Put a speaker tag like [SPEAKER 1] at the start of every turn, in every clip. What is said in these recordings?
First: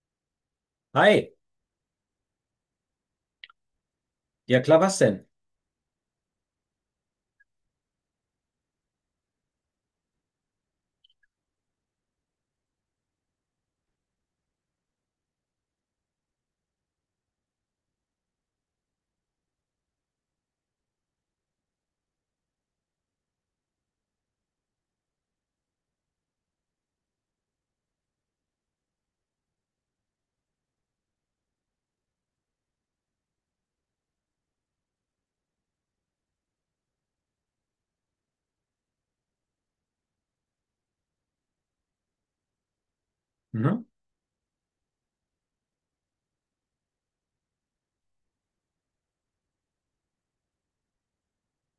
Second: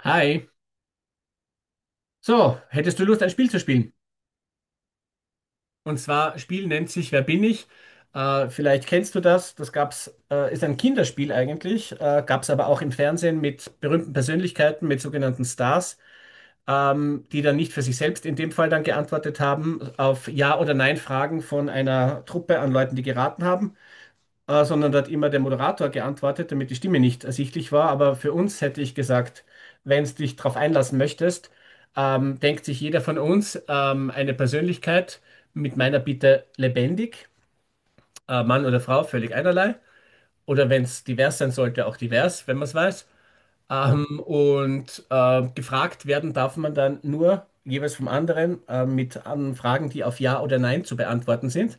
[SPEAKER 1] Hi.
[SPEAKER 2] Hi,
[SPEAKER 1] So, hättest du Lust, ein Spiel zu spielen?
[SPEAKER 2] ja klar, was denn?
[SPEAKER 1] Und zwar, Spiel nennt sich Wer bin ich? Vielleicht kennst du das. Das gab's, ist ein Kinderspiel eigentlich, gab's aber auch im Fernsehen mit berühmten Persönlichkeiten, mit sogenannten Stars, die dann nicht für sich selbst in dem Fall dann geantwortet haben auf Ja- oder Nein-Fragen von einer Truppe an Leuten, die geraten haben. Sondern da hat immer der Moderator geantwortet, damit die Stimme nicht ersichtlich war. Aber für uns hätte ich gesagt, wenn du dich darauf einlassen möchtest, denkt sich jeder von uns eine Persönlichkeit mit meiner Bitte lebendig, Mann oder Frau, völlig einerlei. Oder wenn es divers sein sollte, auch divers, wenn man es weiß.
[SPEAKER 2] Mhm.
[SPEAKER 1] Und gefragt werden darf man dann nur jeweils vom anderen mit an Fragen, die auf Ja oder Nein zu beantworten sind.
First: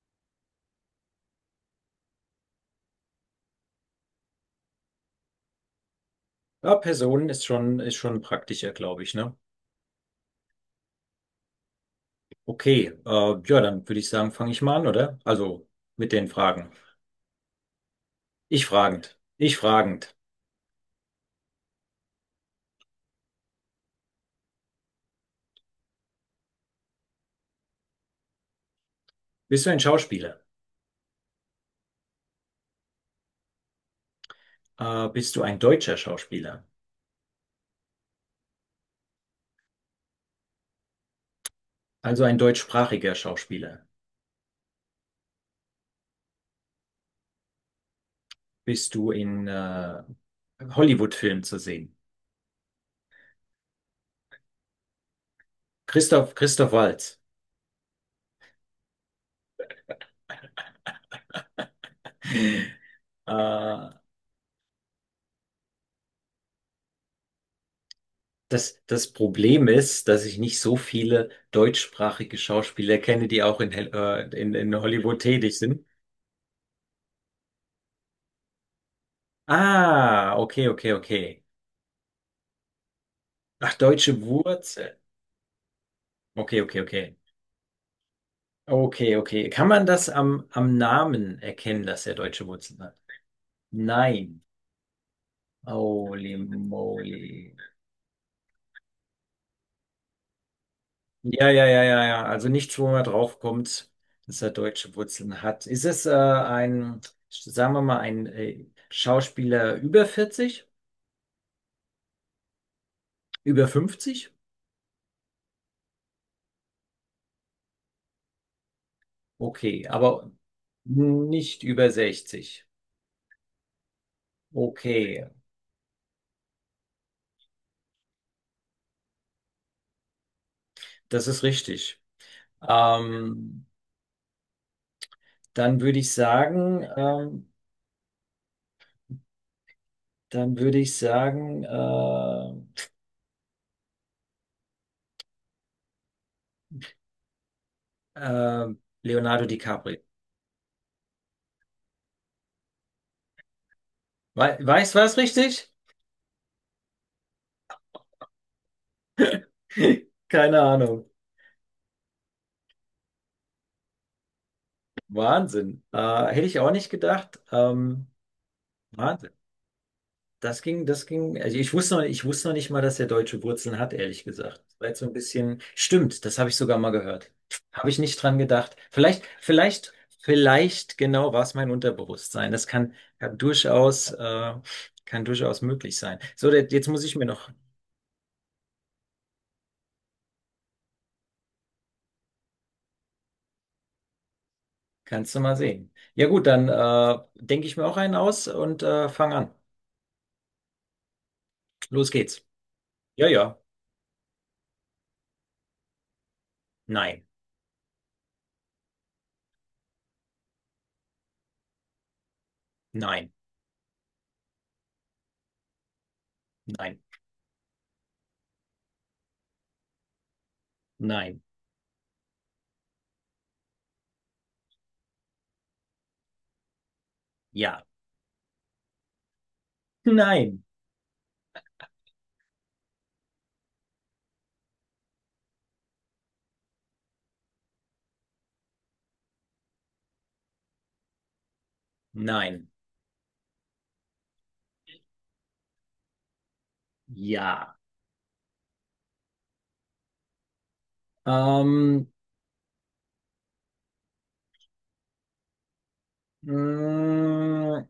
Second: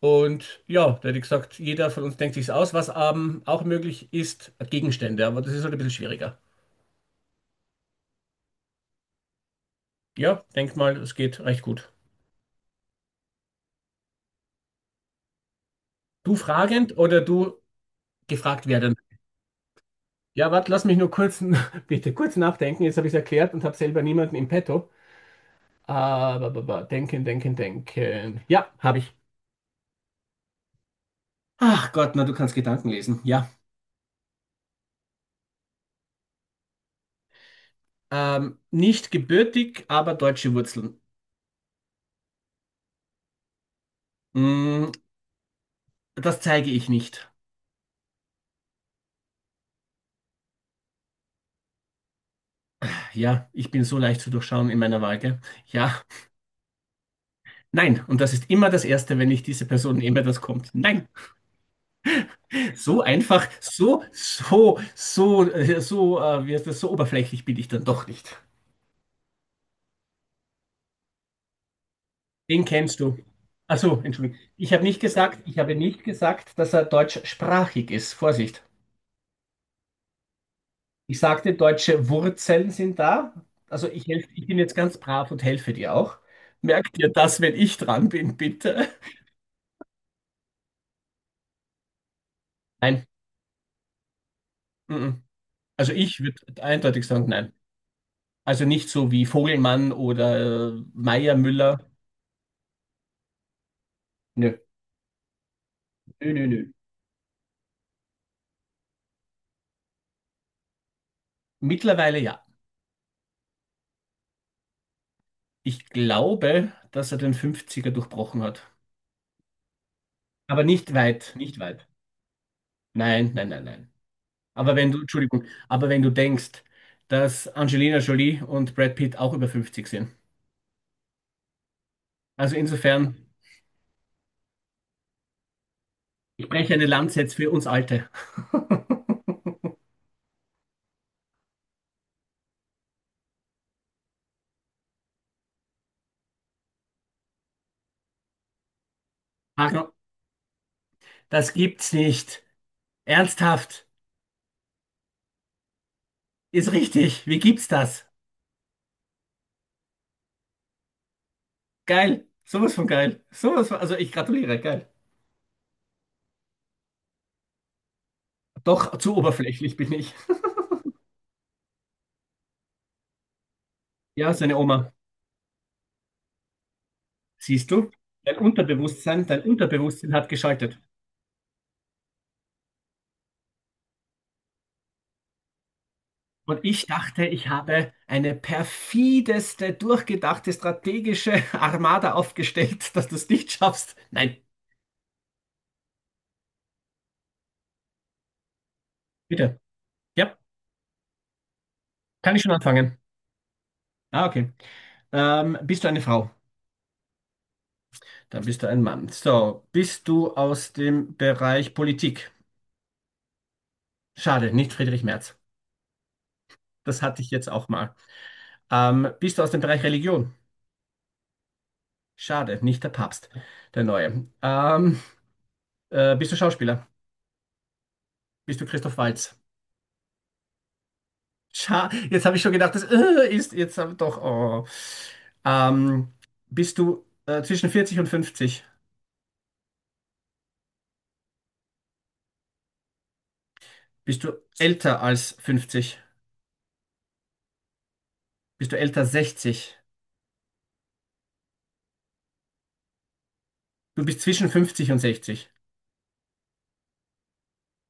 [SPEAKER 1] Und ja, da hätte ich gesagt, jeder von uns denkt sich's aus. Was auch möglich ist, Gegenstände, aber das ist halt ein bisschen schwieriger.
[SPEAKER 2] Ja, Personen ist schon praktischer, glaube ich, ne?
[SPEAKER 1] Ja, denk mal, es geht recht gut.
[SPEAKER 2] Okay, ja, dann würde ich sagen, fange ich mal an, oder? Also mit den
[SPEAKER 1] Du
[SPEAKER 2] Fragen.
[SPEAKER 1] fragend oder du
[SPEAKER 2] Ich
[SPEAKER 1] gefragt werden?
[SPEAKER 2] fragend, ich fragend.
[SPEAKER 1] Ja, warte, lass mich nur kurz, bitte kurz nachdenken. Jetzt habe ich es erklärt und habe selber niemanden im Petto. Aber, denken, denken, denken. Ja, habe ich.
[SPEAKER 2] Bist du ein Schauspieler?
[SPEAKER 1] Ach Gott, na, du kannst Gedanken lesen. Ja.
[SPEAKER 2] Bist du ein deutscher Schauspieler?
[SPEAKER 1] Nicht gebürtig, aber deutsche Wurzeln.
[SPEAKER 2] Also ein deutschsprachiger Schauspieler?
[SPEAKER 1] Mm, Das zeige ich nicht.
[SPEAKER 2] Bist du in Hollywood-Filmen zu sehen?
[SPEAKER 1] Ja, ich bin so leicht zu durchschauen in meiner Wahl, gell? Ja,
[SPEAKER 2] Christoph, Christoph Waltz.
[SPEAKER 1] nein. Und das ist immer das Erste, wenn ich diese Person nehme, das kommt. Nein. So einfach,
[SPEAKER 2] Äh,
[SPEAKER 1] so, wie heißt das, so oberflächlich bin ich dann doch nicht.
[SPEAKER 2] das Problem ist, dass ich nicht so viele deutschsprachige
[SPEAKER 1] Den
[SPEAKER 2] Schauspieler
[SPEAKER 1] kennst du.
[SPEAKER 2] kenne, die auch
[SPEAKER 1] Ach so, Entschuldigung. Ich
[SPEAKER 2] In
[SPEAKER 1] habe nicht
[SPEAKER 2] Hollywood
[SPEAKER 1] gesagt,
[SPEAKER 2] tätig
[SPEAKER 1] ich habe
[SPEAKER 2] sind.
[SPEAKER 1] nicht gesagt, dass er deutschsprachig ist. Vorsicht.
[SPEAKER 2] Ah, okay, okay,
[SPEAKER 1] Ich
[SPEAKER 2] okay.
[SPEAKER 1] sagte, deutsche Wurzeln sind da.
[SPEAKER 2] Ach,
[SPEAKER 1] Also
[SPEAKER 2] deutsche
[SPEAKER 1] ich bin jetzt
[SPEAKER 2] Wurzel.
[SPEAKER 1] ganz brav und helfe dir auch.
[SPEAKER 2] Okay, okay,
[SPEAKER 1] Merk dir
[SPEAKER 2] okay.
[SPEAKER 1] das, wenn ich dran bin, bitte.
[SPEAKER 2] Okay, okay. Kann man das am, am Namen erkennen, dass er deutsche Wurzeln hat?
[SPEAKER 1] Nein.
[SPEAKER 2] Nein.
[SPEAKER 1] Mm-mm. Also ich
[SPEAKER 2] Holy
[SPEAKER 1] würde eindeutig sagen, nein.
[SPEAKER 2] moly.
[SPEAKER 1] Also nicht so wie Vogelmann oder Meier
[SPEAKER 2] Ja, ja, ja,
[SPEAKER 1] Müller.
[SPEAKER 2] ja, ja. Also nichts, wo man draufkommt, dass er
[SPEAKER 1] Nö,
[SPEAKER 2] deutsche Wurzeln hat. Ist es
[SPEAKER 1] nö, nö, nö.
[SPEAKER 2] sagen wir mal, ein Schauspieler über 40?
[SPEAKER 1] Mittlerweile ja.
[SPEAKER 2] Über 50?
[SPEAKER 1] Ich glaube, dass er den Fünfziger durchbrochen hat.
[SPEAKER 2] Okay, aber
[SPEAKER 1] Aber nicht weit, nicht
[SPEAKER 2] nicht
[SPEAKER 1] weit.
[SPEAKER 2] über 60.
[SPEAKER 1] Nein, nein, nein, nein. Aber wenn du,
[SPEAKER 2] Okay,
[SPEAKER 1] Entschuldigung, aber wenn du denkst, dass Angelina Jolie und Brad Pitt auch über 50 sind.
[SPEAKER 2] das ist richtig.
[SPEAKER 1] Also insofern,
[SPEAKER 2] Ähm, dann würde ich
[SPEAKER 1] ich breche
[SPEAKER 2] sagen,
[SPEAKER 1] eine Lanze jetzt für uns Alte.
[SPEAKER 2] dann würde ich sagen, äh, äh, Leonardo
[SPEAKER 1] Marco,
[SPEAKER 2] DiCaprio.
[SPEAKER 1] das gibt's nicht. Ernsthaft.
[SPEAKER 2] We Weißt du was richtig?
[SPEAKER 1] Ist richtig. Wie gibt's das?
[SPEAKER 2] Keine Ahnung.
[SPEAKER 1] Geil. Sowas von geil. Sowas von, also ich gratuliere. Geil.
[SPEAKER 2] Wahnsinn. Hätte ich auch nicht gedacht.
[SPEAKER 1] Doch, zu
[SPEAKER 2] Wahnsinn.
[SPEAKER 1] oberflächlich bin ich.
[SPEAKER 2] Das ging, also ich wusste noch nicht mal, dass er deutsche Wurzeln hat, ehrlich
[SPEAKER 1] Ja, seine
[SPEAKER 2] gesagt. Das war
[SPEAKER 1] Oma.
[SPEAKER 2] jetzt so ein bisschen, stimmt, das habe ich sogar mal gehört.
[SPEAKER 1] Siehst
[SPEAKER 2] Habe
[SPEAKER 1] du?
[SPEAKER 2] ich nicht dran gedacht. Vielleicht,
[SPEAKER 1] Dein
[SPEAKER 2] vielleicht,
[SPEAKER 1] Unterbewusstsein hat geschaltet.
[SPEAKER 2] vielleicht genau war es mein Unterbewusstsein. Das kann durchaus, kann durchaus möglich sein. So,
[SPEAKER 1] Und
[SPEAKER 2] jetzt
[SPEAKER 1] ich
[SPEAKER 2] muss ich mir
[SPEAKER 1] dachte, ich
[SPEAKER 2] noch,
[SPEAKER 1] habe eine perfideste, durchgedachte, strategische Armada aufgestellt, dass du es nicht schaffst. Nein,
[SPEAKER 2] kannst du mal sehen. Ja gut, dann denke ich mir auch einen aus und fang an.
[SPEAKER 1] bitte. Ja,
[SPEAKER 2] Los
[SPEAKER 1] kann ich
[SPEAKER 2] geht's.
[SPEAKER 1] schon anfangen.
[SPEAKER 2] Ja, ja.
[SPEAKER 1] Ah, okay. Bist du eine Frau?
[SPEAKER 2] Nein,
[SPEAKER 1] Dann bist du ein Mann. So, bist du aus dem Bereich Politik?
[SPEAKER 2] nein,
[SPEAKER 1] Schade, nicht Friedrich Merz.
[SPEAKER 2] nein,
[SPEAKER 1] Das hatte ich jetzt auch mal. Bist du aus dem Bereich Religion?
[SPEAKER 2] nein,
[SPEAKER 1] Schade, nicht der Papst, der Neue. Bist du Schauspieler?
[SPEAKER 2] ja.
[SPEAKER 1] Bist du Christoph Waltz?
[SPEAKER 2] Nein,
[SPEAKER 1] Scha Jetzt habe ich schon gedacht, das ist jetzt aber doch. Oh. Ähm, Bist du zwischen 40 und 50?
[SPEAKER 2] nein,
[SPEAKER 1] Bist du älter als 50?
[SPEAKER 2] ja.
[SPEAKER 1] Bist du älter als 60?
[SPEAKER 2] Ähm,
[SPEAKER 1] Du bist zwischen 50 und 60.
[SPEAKER 2] Mm,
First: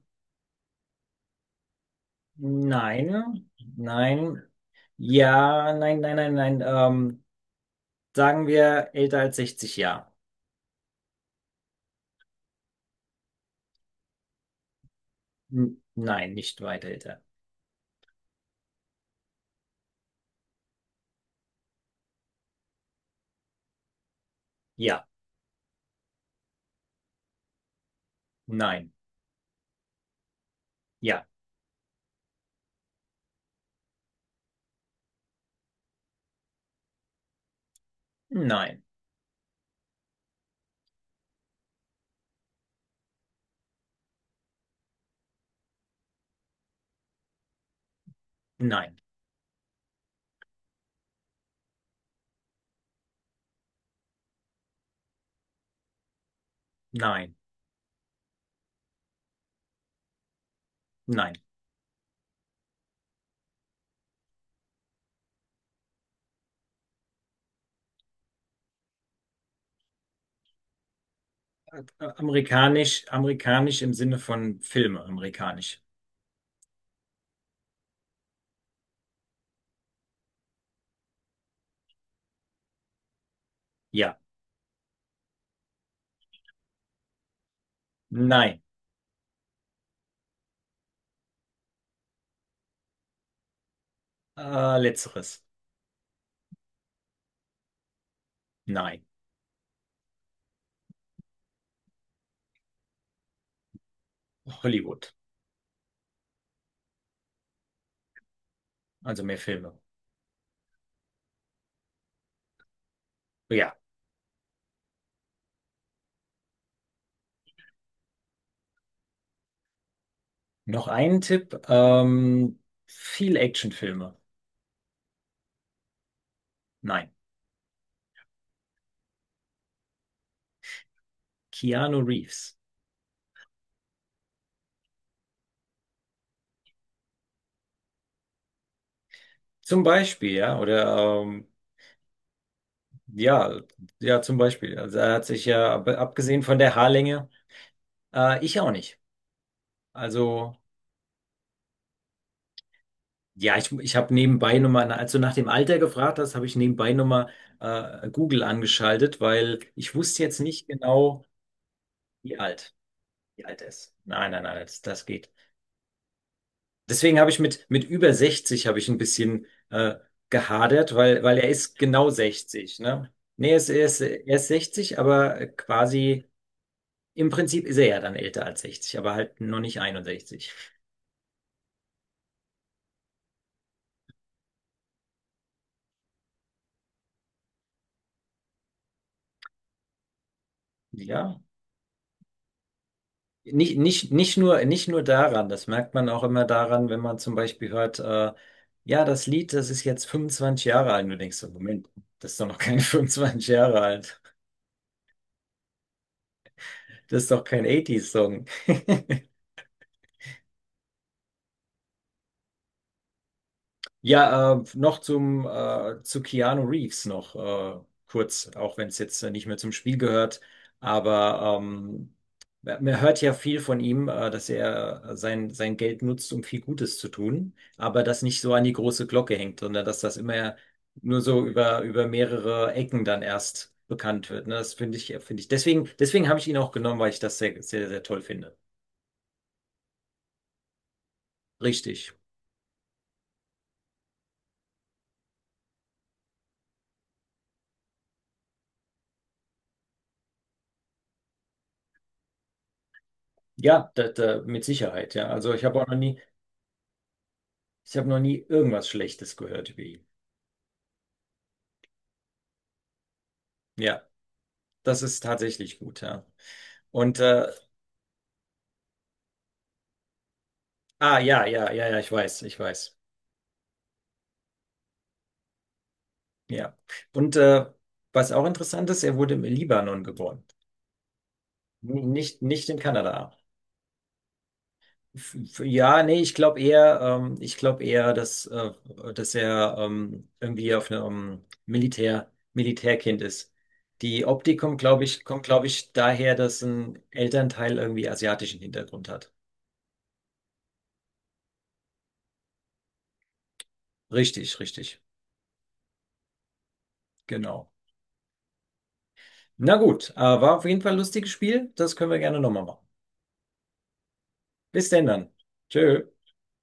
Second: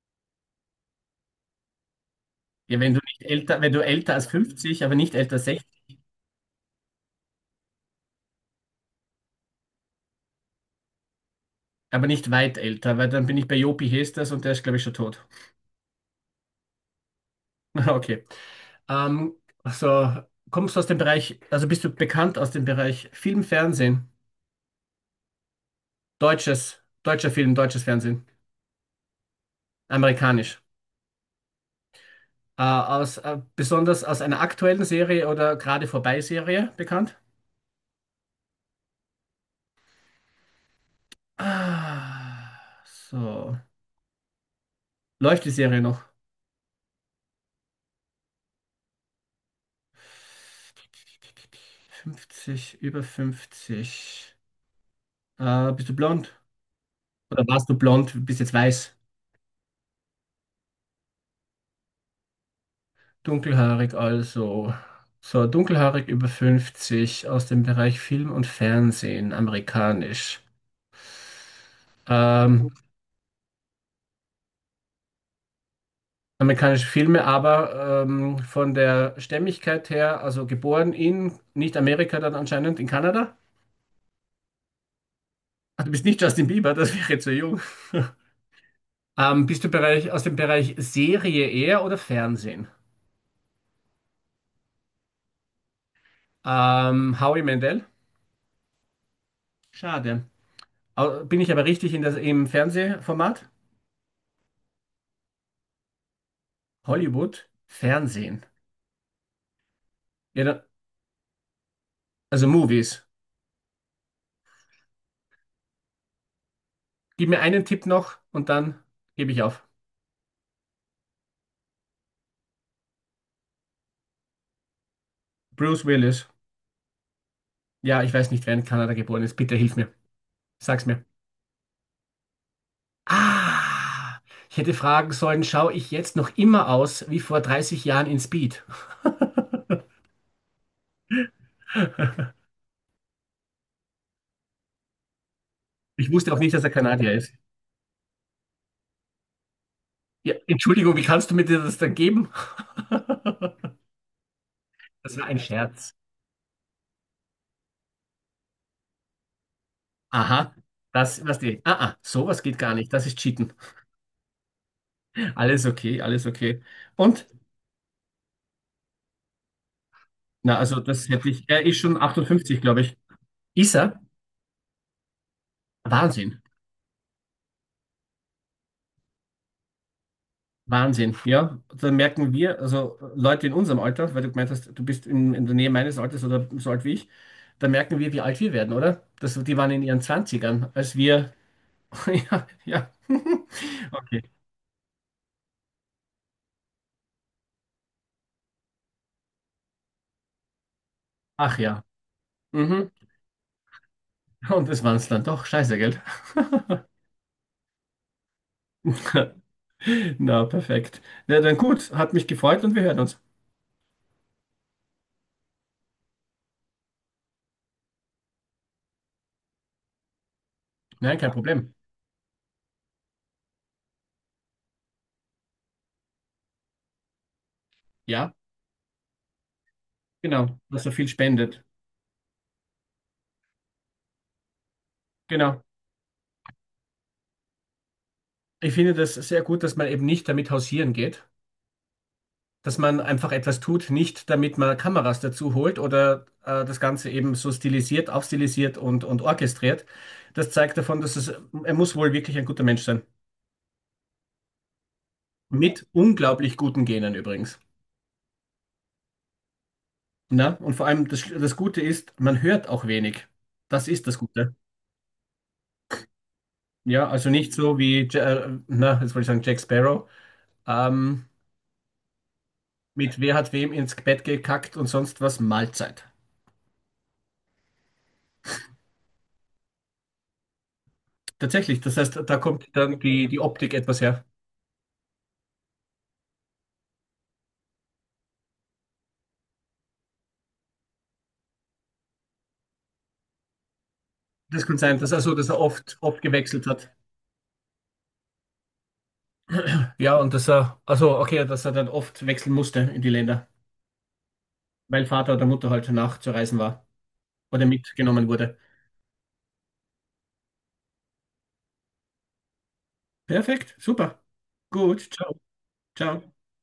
[SPEAKER 1] Ja,
[SPEAKER 2] nein,
[SPEAKER 1] wenn du älter als
[SPEAKER 2] nein,
[SPEAKER 1] 50, aber nicht älter als 60,
[SPEAKER 2] ja, nein, nein, nein, nein. Sagen wir älter als 60 Jahre.
[SPEAKER 1] aber nicht weit älter, weil dann bin ich bei Jopi Hestas und der ist, glaube ich, schon tot.
[SPEAKER 2] Nein, nicht weit älter.
[SPEAKER 1] Okay. Ähm, also kommst du aus dem Bereich, also bist du bekannt aus dem Bereich Film, Fernsehen,
[SPEAKER 2] Ja,
[SPEAKER 1] deutscher Film, deutsches Fernsehen,
[SPEAKER 2] nein,
[SPEAKER 1] amerikanisch.
[SPEAKER 2] ja,
[SPEAKER 1] Besonders aus einer aktuellen Serie oder gerade vorbei Serie bekannt?
[SPEAKER 2] nein,
[SPEAKER 1] Ah, so. Läuft die Serie noch?
[SPEAKER 2] nein,
[SPEAKER 1] 50, über 50. Bist du blond?
[SPEAKER 2] nein,
[SPEAKER 1] Oder warst du blond, bist jetzt weiß?
[SPEAKER 2] nein.
[SPEAKER 1] Dunkelhaarig also. So, dunkelhaarig über 50 aus dem Bereich Film und Fernsehen, amerikanisch.
[SPEAKER 2] Ä- ä-
[SPEAKER 1] Ähm,
[SPEAKER 2] Amerikanisch, amerikanisch im Sinne von Filme, amerikanisch.
[SPEAKER 1] Amerikanische Filme, aber von der Stämmigkeit her, also geboren in, nicht Amerika, dann anscheinend in Kanada.
[SPEAKER 2] Ja,
[SPEAKER 1] Ah, du bist nicht Justin Bieber, das wäre zu jung.
[SPEAKER 2] nein.
[SPEAKER 1] Bist du aus dem Bereich Serie eher oder Fernsehen?
[SPEAKER 2] Letzteres.
[SPEAKER 1] Howie Mandel?
[SPEAKER 2] Nein.
[SPEAKER 1] Schade. Bin ich aber richtig im Fernsehformat?
[SPEAKER 2] Hollywood.
[SPEAKER 1] Hollywood? Fernsehen.
[SPEAKER 2] Also mehr Filme.
[SPEAKER 1] Ja, dann, also Movies.
[SPEAKER 2] Ja.
[SPEAKER 1] Gib mir einen Tipp noch und dann gebe ich auf.
[SPEAKER 2] Noch einen Tipp. Viel Actionfilme.
[SPEAKER 1] Bruce Willis.
[SPEAKER 2] Nein.
[SPEAKER 1] Ja, ich weiß nicht, wer in Kanada geboren ist. Bitte hilf mir. Sag's mir.
[SPEAKER 2] Keanu Reeves.
[SPEAKER 1] Ah, ich hätte fragen sollen, schaue ich jetzt noch immer aus wie vor 30 Jahren in Speed?
[SPEAKER 2] Zum Beispiel, ja, oder ja, ja, zum Beispiel. Also er hat sich ja,
[SPEAKER 1] Ich wusste auch
[SPEAKER 2] abgesehen
[SPEAKER 1] nicht,
[SPEAKER 2] von
[SPEAKER 1] dass er
[SPEAKER 2] der
[SPEAKER 1] Kanadier
[SPEAKER 2] Haarlänge,
[SPEAKER 1] ist.
[SPEAKER 2] ich auch nicht.
[SPEAKER 1] Ja,
[SPEAKER 2] Also,
[SPEAKER 1] Entschuldigung, wie kannst du mir dir das dann geben?
[SPEAKER 2] ja, ich, ich habe nebenbei nochmal, als
[SPEAKER 1] Das
[SPEAKER 2] du
[SPEAKER 1] war
[SPEAKER 2] nach
[SPEAKER 1] ein
[SPEAKER 2] dem Alter
[SPEAKER 1] Scherz.
[SPEAKER 2] gefragt hast, habe ich nebenbei nochmal Google angeschaltet, weil ich wusste jetzt
[SPEAKER 1] Aha,
[SPEAKER 2] nicht genau,
[SPEAKER 1] das, was die, ah, ah,
[SPEAKER 2] wie
[SPEAKER 1] sowas geht gar
[SPEAKER 2] alt,
[SPEAKER 1] nicht. Das ist
[SPEAKER 2] wie
[SPEAKER 1] Cheaten.
[SPEAKER 2] alt er ist. Nein, nein, nein, das geht.
[SPEAKER 1] Alles okay, alles okay.
[SPEAKER 2] Deswegen
[SPEAKER 1] Und?
[SPEAKER 2] habe ich mit über 60 habe ich ein bisschen
[SPEAKER 1] Na, also
[SPEAKER 2] gehadert,
[SPEAKER 1] das hätte
[SPEAKER 2] weil
[SPEAKER 1] ich,
[SPEAKER 2] er
[SPEAKER 1] er
[SPEAKER 2] ist
[SPEAKER 1] ist schon
[SPEAKER 2] genau
[SPEAKER 1] 58,
[SPEAKER 2] 60,
[SPEAKER 1] glaube ich.
[SPEAKER 2] ne? Nee,
[SPEAKER 1] Ist er?
[SPEAKER 2] er ist 60, aber quasi
[SPEAKER 1] Wahnsinn,
[SPEAKER 2] im Prinzip ist er ja dann älter als 60, aber halt noch nicht 61.
[SPEAKER 1] Wahnsinn, ja. Da merken wir, also Leute in unserem Alter, weil du gemeint hast, du bist in der Nähe meines Alters oder so alt wie ich, da merken wir, wie alt wir werden, oder? Die waren in ihren 20ern, als wir.
[SPEAKER 2] Ja.
[SPEAKER 1] Ja, ja. Okay.
[SPEAKER 2] Nicht nur daran, das merkt man auch immer daran, wenn man zum Beispiel hört, ja, das Lied, das ist jetzt 25 Jahre alt. Und du denkst so,
[SPEAKER 1] Ach ja.
[SPEAKER 2] Moment, das ist doch noch keine
[SPEAKER 1] Mhm.
[SPEAKER 2] 25 Jahre alt.
[SPEAKER 1] Und das waren es dann doch. Scheiße, gell?
[SPEAKER 2] Das ist doch kein 80s-Song.
[SPEAKER 1] Na, perfekt. Na dann gut, hat mich gefreut und wir hören uns.
[SPEAKER 2] Ja, zu Keanu Reeves noch kurz, auch wenn es jetzt nicht mehr zum Spiel gehört.
[SPEAKER 1] Nein, kein
[SPEAKER 2] Aber
[SPEAKER 1] Problem.
[SPEAKER 2] man hört ja viel von ihm, dass er sein Geld nutzt, um viel Gutes zu tun, aber das
[SPEAKER 1] Ja,
[SPEAKER 2] nicht so an die große Glocke hängt, sondern dass das immer
[SPEAKER 1] genau, dass er viel
[SPEAKER 2] nur so
[SPEAKER 1] spendet.
[SPEAKER 2] über mehrere Ecken dann erst bekannt wird. Ne? Finde ich.
[SPEAKER 1] Genau.
[SPEAKER 2] Deswegen, deswegen habe ich ihn auch genommen, weil ich das sehr, sehr, sehr toll finde.
[SPEAKER 1] Ich finde das sehr gut, dass man eben nicht damit hausieren geht,
[SPEAKER 2] Richtig.
[SPEAKER 1] dass man einfach etwas tut, nicht damit man Kameras dazu holt oder das Ganze eben so stilisiert, aufstilisiert und orchestriert. Das zeigt davon, dass es, er muss wohl wirklich ein guter Mensch sein.
[SPEAKER 2] Ja, da, da, mit Sicherheit, ja. Also ich habe auch
[SPEAKER 1] Mit
[SPEAKER 2] noch nie.
[SPEAKER 1] unglaublich guten Genen übrigens.
[SPEAKER 2] Ich habe noch nie irgendwas Schlechtes gehört über ihn.
[SPEAKER 1] Na? Und vor allem das Gute ist, man hört auch wenig. Das
[SPEAKER 2] Ja,
[SPEAKER 1] ist das Gute.
[SPEAKER 2] das ist tatsächlich gut, ja.
[SPEAKER 1] Ja,
[SPEAKER 2] Und
[SPEAKER 1] also nicht so wie, na, jetzt wollte ich sagen, Jack Sparrow,
[SPEAKER 2] ah
[SPEAKER 1] ähm,
[SPEAKER 2] ja, ja, ja, ja, ich weiß, ich weiß.
[SPEAKER 1] mit wer hat wem ins Bett gekackt und sonst was, Mahlzeit.
[SPEAKER 2] Ja. Und was auch interessant ist, er wurde im Libanon geboren.
[SPEAKER 1] Tatsächlich, das heißt, da
[SPEAKER 2] Nicht,
[SPEAKER 1] kommt
[SPEAKER 2] nicht in
[SPEAKER 1] dann die,
[SPEAKER 2] Kanada.
[SPEAKER 1] die Optik etwas her.
[SPEAKER 2] Ja, nee, ich glaube eher, dass er irgendwie auf einem Militärkind ist. Die Optik
[SPEAKER 1] Das kann
[SPEAKER 2] kommt,
[SPEAKER 1] sein,
[SPEAKER 2] glaube ich,
[SPEAKER 1] dass er oft, oft
[SPEAKER 2] daher, dass
[SPEAKER 1] gewechselt hat.
[SPEAKER 2] ein Elternteil irgendwie asiatischen Hintergrund hat.
[SPEAKER 1] Ja, und dass er, also okay, dass er dann oft wechseln musste in die Länder,
[SPEAKER 2] Richtig, richtig.
[SPEAKER 1] weil Vater oder Mutter halt nachzureisen war oder
[SPEAKER 2] Genau.
[SPEAKER 1] mitgenommen wurde.
[SPEAKER 2] Na gut, war auf jeden Fall ein lustiges Spiel. Das können wir gerne nochmal machen.
[SPEAKER 1] Perfekt, super.
[SPEAKER 2] Bis denn
[SPEAKER 1] Gut,
[SPEAKER 2] dann.
[SPEAKER 1] ciao,
[SPEAKER 2] Tschö.
[SPEAKER 1] ciao.